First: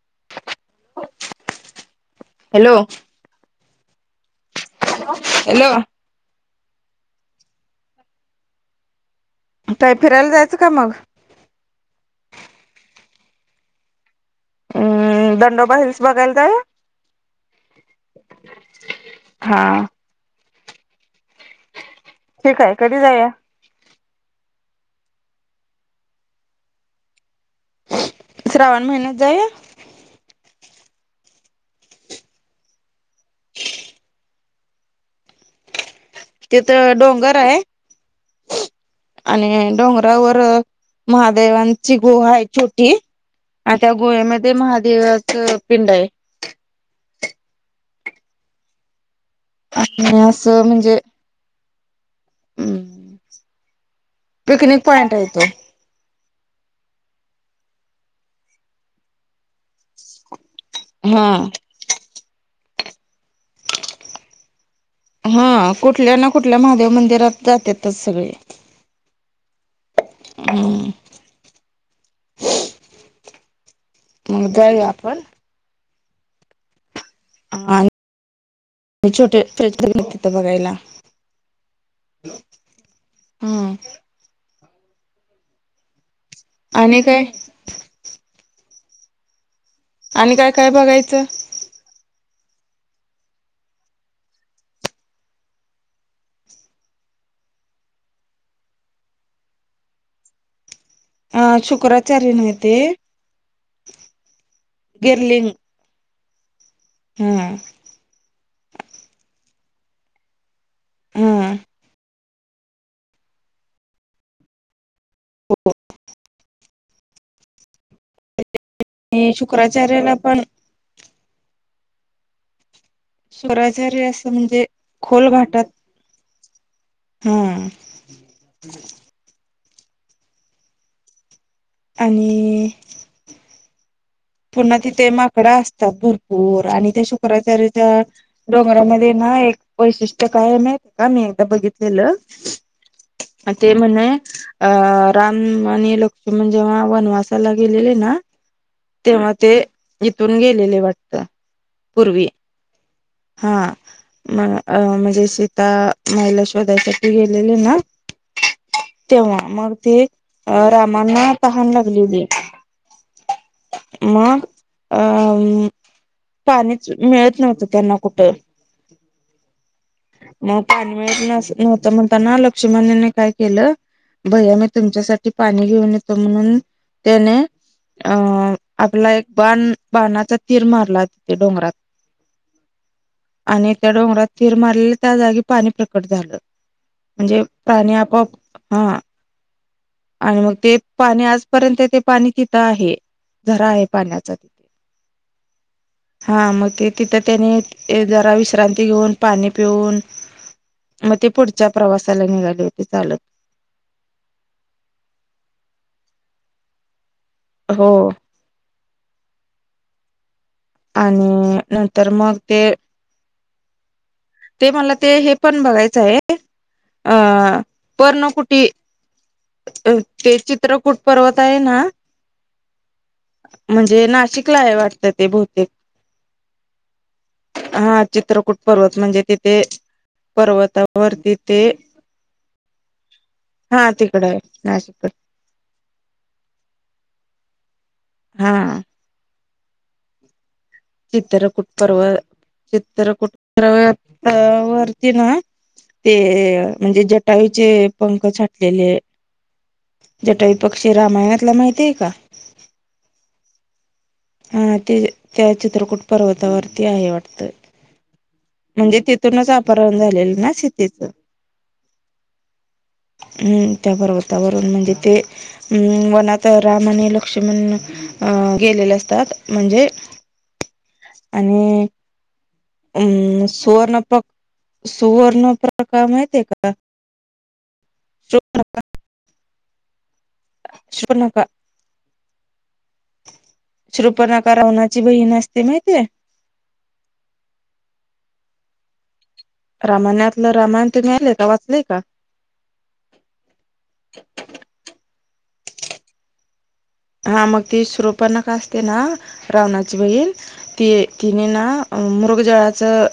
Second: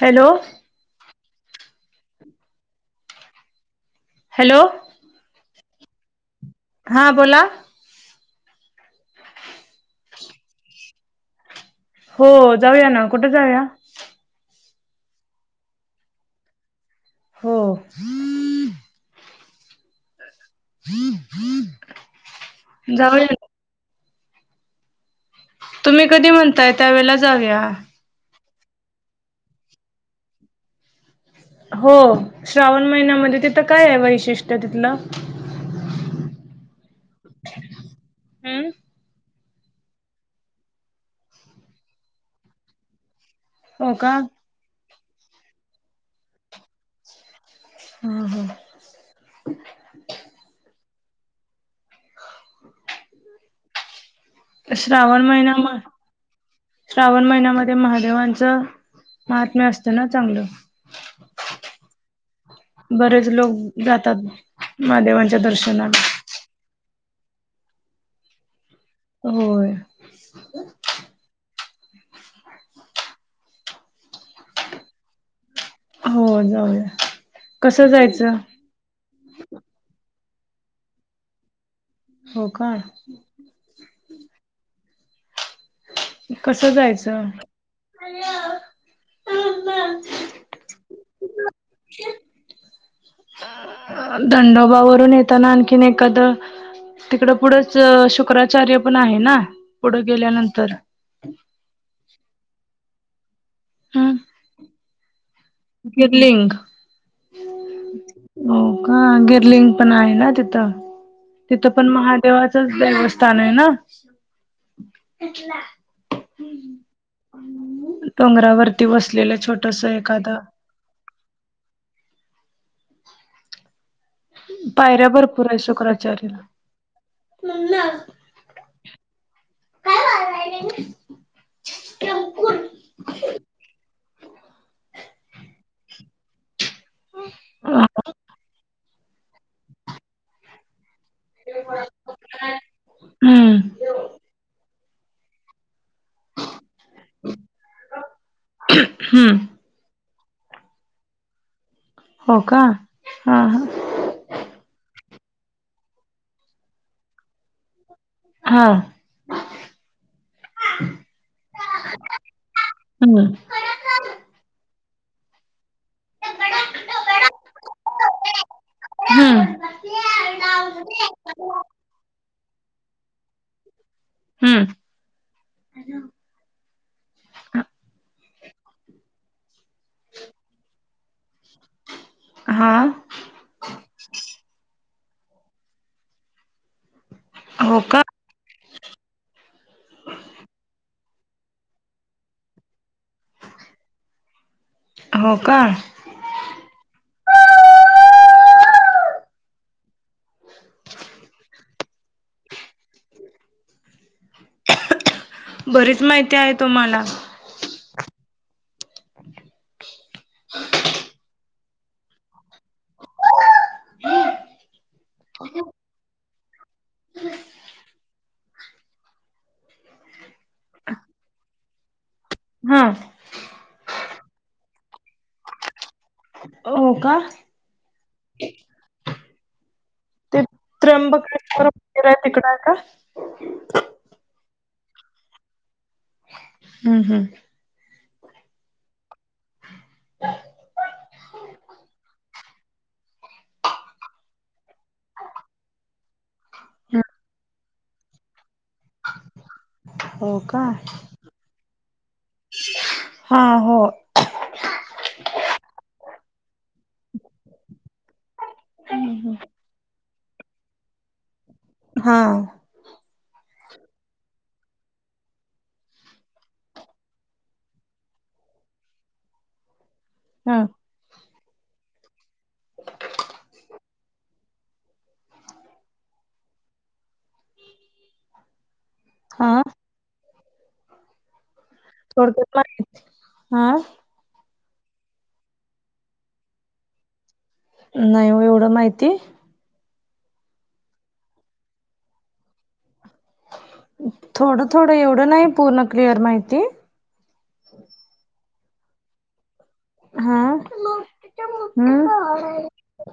Hello. Hello. Hello. Hello. हा बोला. तय फिरायला, जायचं का मग हो जाऊया ना कुठे जाऊया. अम्म दंडोबा हल्स बघायला जाय. हो. हा हम्म हम्म. ठीक आहे कधी जाया. तुम्ही कधी म्हणताय त्यावेेळेला जाऊया. श्रावण महिन्यात जाय. हो श्रावण महिन्यामध्ये, तिथं काय आहे वैशिष्ट्य तिथलं. तिथं डोंगर आहे. हम्म आणि डोंगरावर महादेवांची गुहा आहे छोटी. आ त्या हो का गोव्यामध्ये महादेवाच पिंड आहे. हम् हम् अस असं म्हणजे हम् पिकनिक पॉइंट श्रावण ये तो. महिना म श्रावण महिन्यामध्ये महादेवांच महात्म्य असत. ना चांगलं हा बरेच लोक जातात. महादेवांच्या हा दर्शनाला कुठल्या ना कुठल्या महादेव मंदिरात जातातच सगळे होय. हम्. मग जाऊ य आपण. हो जाऊ य कस जायचं? म छोटे ोतीथ बघायला. हो का. हम्. कस आणि काय जायचं. आणि काय काय बघायचं. धंडोबावरून येताना आणखीन एखादं तिकडं पुढंच शुक्राचार्य पण आहे ना पुढं गेल्यानंतर शुक्रचार्य नही ते हम. गिर्लिंग गिरलिंग हो का गिरलिंग पण आहे ना तिथं हा तिथं पण महादेवाचच देवस्थान आहे ना. ह् डोंगरावरती आणि बसलेलं छोटस शुक्राचार्याला एखादं. पण स्वराजर अस. पायऱ्या भरपूर आहे शुक्राचार्याला. हा काय मारय [unintelligible] आणि. पुन्हा तिथे माकड असतात भर भरपूर आणि त्या शुक्राचार्याच्या डोंगरामध्ये ना एक वैशिष्ट्य काय आहे मा का मी एकदा बघितलेलं. हम्म ते म्हणे अ राम आणि लोक जेव्हा वनवासाला गेलेले ना, तेव्हा हम्म ते इथून गेलेले वाटत. पूर्वी हो का हा हां. हा म म्हणजे सीता माई ला शोधाय साठी गेलेले ना, हा तेव्हा मग ते अ रामांना तहान लागलेली. हम्. मग अ पाणीच मिळत नव्हतं त्यांना कुठं. हम्म. मग पाणी मिळत न नव्हतं म्हणता ना लक्ष्मणनी काय केलं. भैया हम्म. मी तुमच्यासाठी पाणी घेऊन येतो म्हणून त्याने अ आपला एक बाण बाणाचा तीर मारला. ते डोंगरात. हा आणि त्या डोंगरात तीर मारलेले त्या जागी पाणी प्रकट झालं. म्हणजे हो पाणी का आपोआप हा आणि मग ते पाणी आजपर्यंत ते पाणी तिथं आहे. झरा आहे पाण्याचा तिथ हो का. हा मग ते तिथं त्यानी जरा विश्रांती घेऊन पाणी पिऊन मग ते पुढच्या प्रवासाला निघाले होते चालत. बरीच माहिती आहे तुम्हांना. हो आणि नंतर मग ते. ते मला ते हे पण बघायचं आहे अ पर्ण कुटी ते चित्र कुट पर्वत आहे ना? हा. म्हणजे नाशिकला आहे वाटतं ते बहुतेक. हो का? हा चित्रकूट पर्वत म्हणजे तिथे ते पर्वत. त्र्यंबकेश्वर मंदीर हाय तिकड आहे का? हा तिकडाय नाशिक कड. हम हम. हा. चित्रकूट पर्व चित्रकूट पर्वत वरती ना ते म्हणजे जटायू चे पंख छाटलेले - - हो जटायु का पक्षी रामायणातला माहितीय का? हा होय. हा ते त्या चित्रकूट पर्वतावरती आहे वाटतं. म्हणजे तिथूनच अपहरण झालेलं ना सीतेच. हा हम्म त्या पर्वतावरून म्हणजे ते अम वनात राम आणि लक्ष्मण अं गेलेले असतात म्हणजे हा. आणि अम सुवर्णपक सुवर्ण प्रकार माहितीय का? [unintelligible] हा. शुपनका [unintelligible] हा. पर्णका रावणाची बहीण असते माहितीय. [unintelligible] माहिती. रामाणातलं रामायण [unintelligible] आलंय का वाचलेय का? थोडं थोडं एवढं नाही पूर्ण क्लिअर माहिती हा मग ती शृपणनका असते ना रावणा ची बहिण हा ती तिने ना हम हम्म हा मृगजळाचं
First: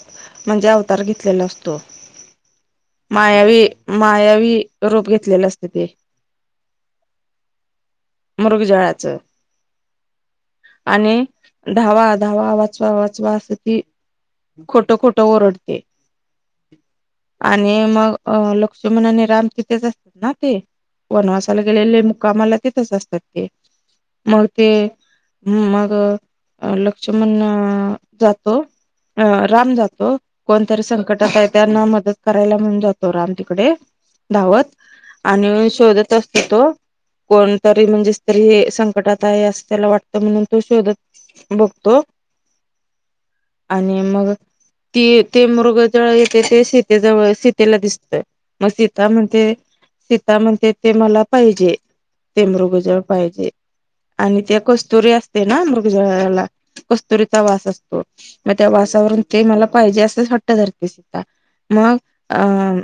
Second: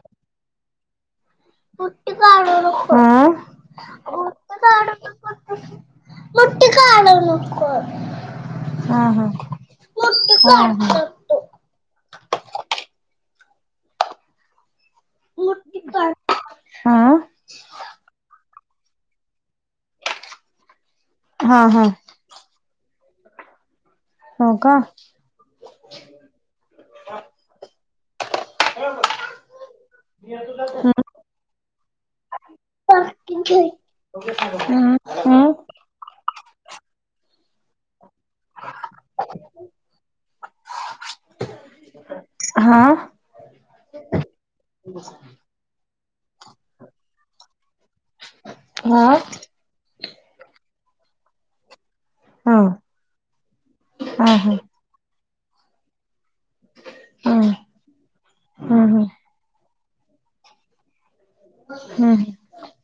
म्हणजे अवतार घेतलेला असतो. मुठी काढू नको मायावी मायावी रूप घेतलेलं असतं ते. मोठी काढाय नको हा मृगजळाचं हा मोठी काढ आणि धावा धावा वाचवा वाचवा अस ती खोट खोटं ओरडते मुठी काढ हा आणि मग अ ल लक्ष्मण आणि राम तिथेच असतात ना ते वनवासाला हा हा गेलेले मुकामाला तिथेच असतात मग हो ते का मग लक्ष्मण जातो अ राम जातो. कोणतरी हम्म संकटात आहे त्यांना मदत करायला म्हणून जातो राम तिकडे धावत हा. आणि शोधत असतो तो कोणतरी म्हणजे तरी संकटात आहे असं त्याला वाटतं म्हणून तो शोधत बघतो हा. आणि मग ती ते मृगजळ येते ते शीतेजवळ शीतेला दिसतय मग हा सीता म्हणते सीता म्हणते ते मला पाहिजे ते हा हा मृगजळ आणि हा ते कस्तुरी असते ना मृगजला कस्तुरीचा हम्म वास असतो मग त्या हम्म वासावरून ते मला पाहिजे असंच हट्ट धरते. मग हम्म अं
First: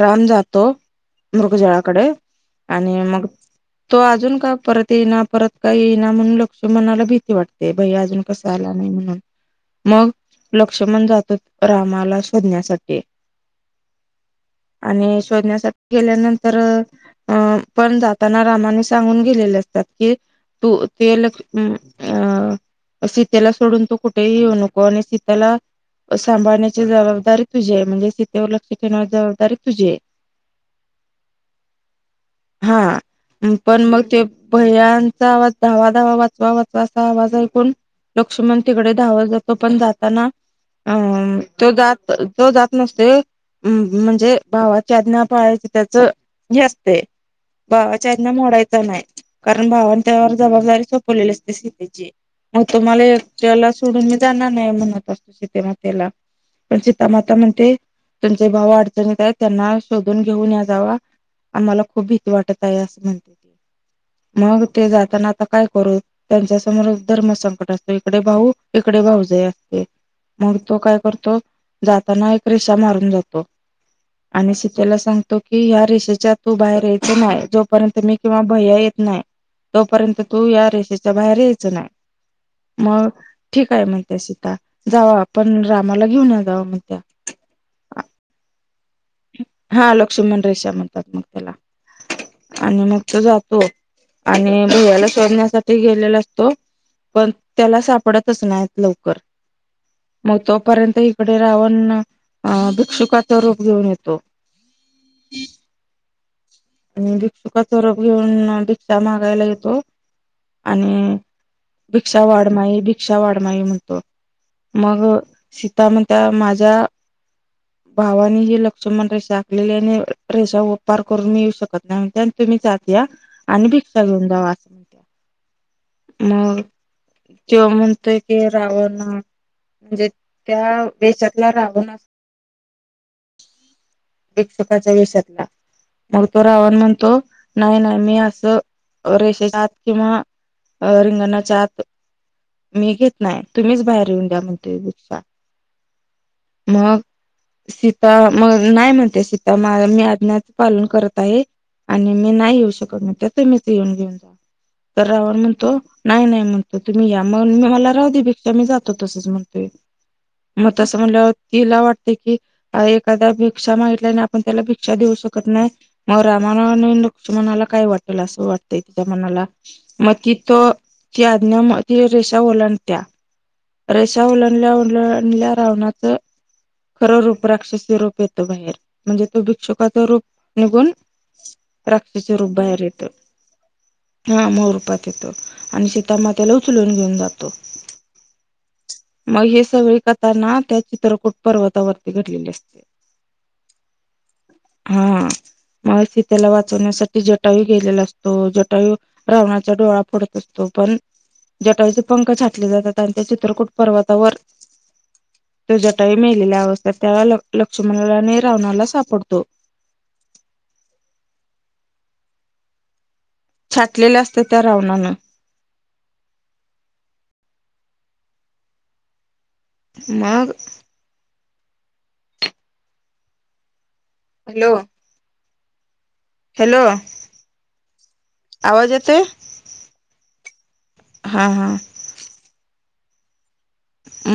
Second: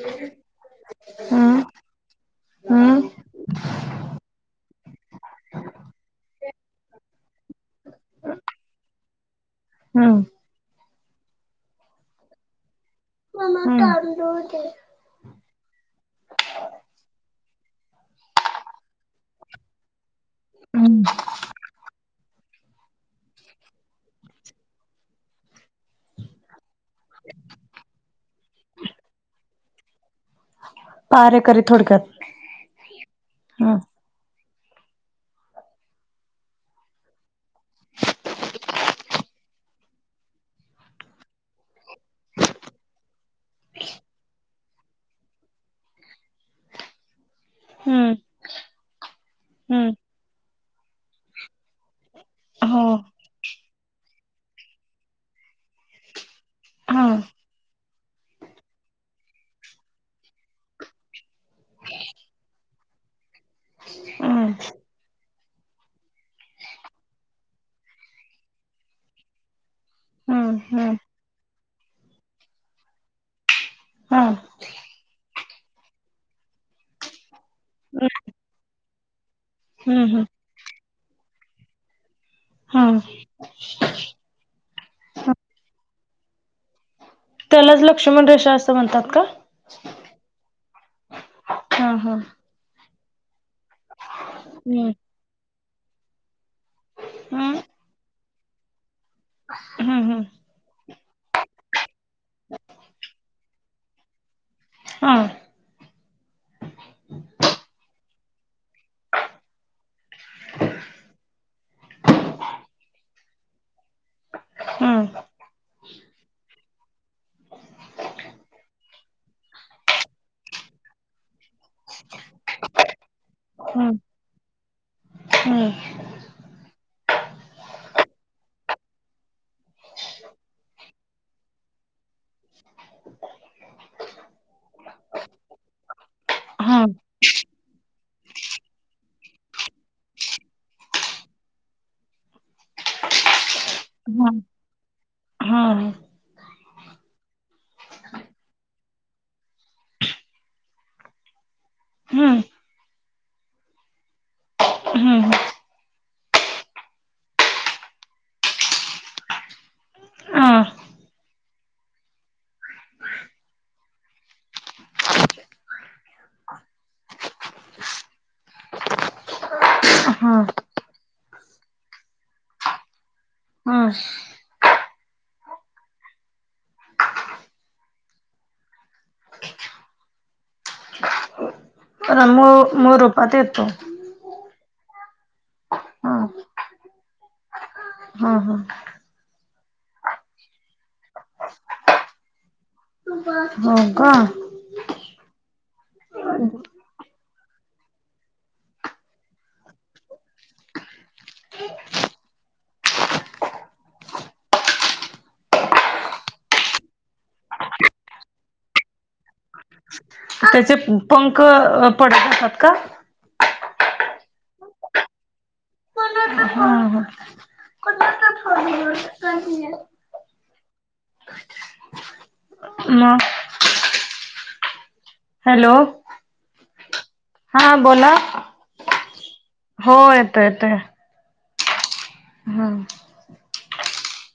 राम जातो हम्म मृगजळाकडे आणि हम्म मग तो अजून का परत येईना परत का येईना म्हणून लक्षुमणाला भीती वाटते भय्या अजून कसं आला नाही म्हणून. मग हम्म लक्ष्मण जातो रामाला शोधण्यासाठी. [unintelligible] रोज दे आणि शोधण्यासाठी गेल्यानंतर अं पण जाताना रामाने सांगून गेलेले असतात की तू हम्म ते ल हम् अ सीतेला सोडून तू कुठेही येऊ नको आणि सीतेला सांभाळण्याची जबाबदारी तुझीये आहे म्हणजे सीतेवर लक्ष ठेवची जबाबदारी तुझीये पाहरेकरी थोडक्यात हा हम्म. पण मग ते भैयांचा आवाज धावा, धावा वाचवा -वाचवा असा आवाज ऐकून लक्ष्मण तिकडे धावत जातो पण जाताना अ तो जात तो जात नसतोय म म्हणजे भावाच्या आज्ञा पाळायची त्याच हे असतय भावाच्या हम्म आज्ञा मोडायचा नाय हम्म त्यावर जबाबदारी सोपवलेली असते सितेची मग हो तुम्हाला त्याला सोडून मी जाणार नाही म्हणत असतो सीतेमातेला पण हा सीतामाता म्हणते तुमचे भाव अडचणीत आहेत त्यांना शोधून घेऊन या जावा आम्हाला खूप भीती वाटत आहे असं म्हणते ते हम्म मग ते जाताना आता काय करू? त्यांच्या समोर धर्म संकट असतं इकडे भाऊ इकडे भाऊजाई असते मग हम्म तो हम्म. काय करतो जाताना एक रिसा मारून जातो हा आणि हम्म सीतेला सांगतो की ह्या रेषेच्या तू बाहेर यायच नाही जोपर्यंत मी किंवा भैया या येत नाही तोपर्यंत हम्म तू या रेषेच्या बाहेर यायच नाही हा मग ठीक हाय म्हणतीया सीता जावा आपण रामाला घेऊन या जावा म्हणत्या त्यालाच लक्ष्मण रेषा असं म्हणतात. का? हा लक्ष्मण रेषा म्हणतात मग त्याला हा हा आणि मग तो जातो आणि हम्म भैयाला सोडण्यासाठी गेलेला असतो पण त्याला सापडत तचं नाहीत लवकर हम्, हम्म मग तोपर्यंत इकडे रावण भिकषुकाचा रूप घेऊन येतो हां [unintelligible] आणि भिक्षुकाच रूप घेऊन भिक्षा मागायला येतो आणि भिक्षा वाडमाई भिक्षा वाडमाई म्हण तो, मग हम्म सीता म्हणत्या माझ्या भावानी हि लक्ष्मण रेषा आखलेली आणि रेषा पार करून मी येऊ शकत नाही म्हणतीया आणि तुम्ही आत या आणि हम्म. भिक्षा घेऊन जावा असं म्हण हम्म त्यो म्हणतोय की रावण म्हणजे त्या वेशातला रावण असतोय भिक्षकाच्या वेशातला. मग तो रावण हा म्हणतो नाही नाही मी असं रेषेच्या आत किंवा रिंगणाच्या आत मी घेत नाही तुम्हीच बाहेर इंडिया म्हण बिक्षा हा. मग सीता मग नाही म्हणते सीता म मी अज्ञ. पालन करत आहे आणि मी हम्म नाही येऊ शकत नाही त्या तु्ीच येऊन घेऊन जा. तर हम्म रावण म्हणतो नाही नाही म्हणतो तुम्ही या मग मी मला राह देपेक्षा मी जातो तसच म्हण. हा मग तं म्हणलं तिला वाटत की एादा भिक्ा माहितल्याने आपण त्याला भिक्षा देऊ शकतो. त नाही मग रामा न लुच्या मनाला काय वाटेल असं वाटतंय तिच्या मनाला मग हा ति त ती आज्ञा म त रेषा ओलाडतात आणि त्या हा रेषा उलाडल्या उलाडल्या रावणाचं. खरं रूप राक्षसी रूप येतो बाहेर म्हणजे तो भिक्षुकाच रूप निघून राक्षसी मू रूप बाहेर मूळ येत. रूपात येतो हा मूळ रुपात येतो आणि हा. सीतामातेला उचलून घेऊन जातो. हा हा. मग हे सगळे कथना त्या चित्रकूट पर्वतावरती घडलेले असते. हो का? हा मग त त्याला वाचवण्यासाठी जटायू गेलेला असतो जटायू रावणाचा डोळा फडत असतो पण जटाचे पंख छाटले जातात आणि त्या चित्रकूट पर्वतावर तो जटाइ मेलेल्या अवस्थेत त्या लक्ष्मणाला आणि रावणाला सापडतो. त्याचे पंख पडत असातात का? छाटलेले असते त्या रावणान. हा हा ह. [unintelligible] [unintelligible] मग म हॅलो. हॅलो हॅलो हा बोला. आवाज येतोय हो येतोय येतोय. हां हां. हा.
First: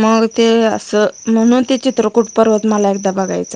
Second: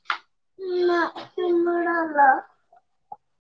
मग ते असं म्हणून ते चित्रकूट पर्वत मला एकदा बघायचं.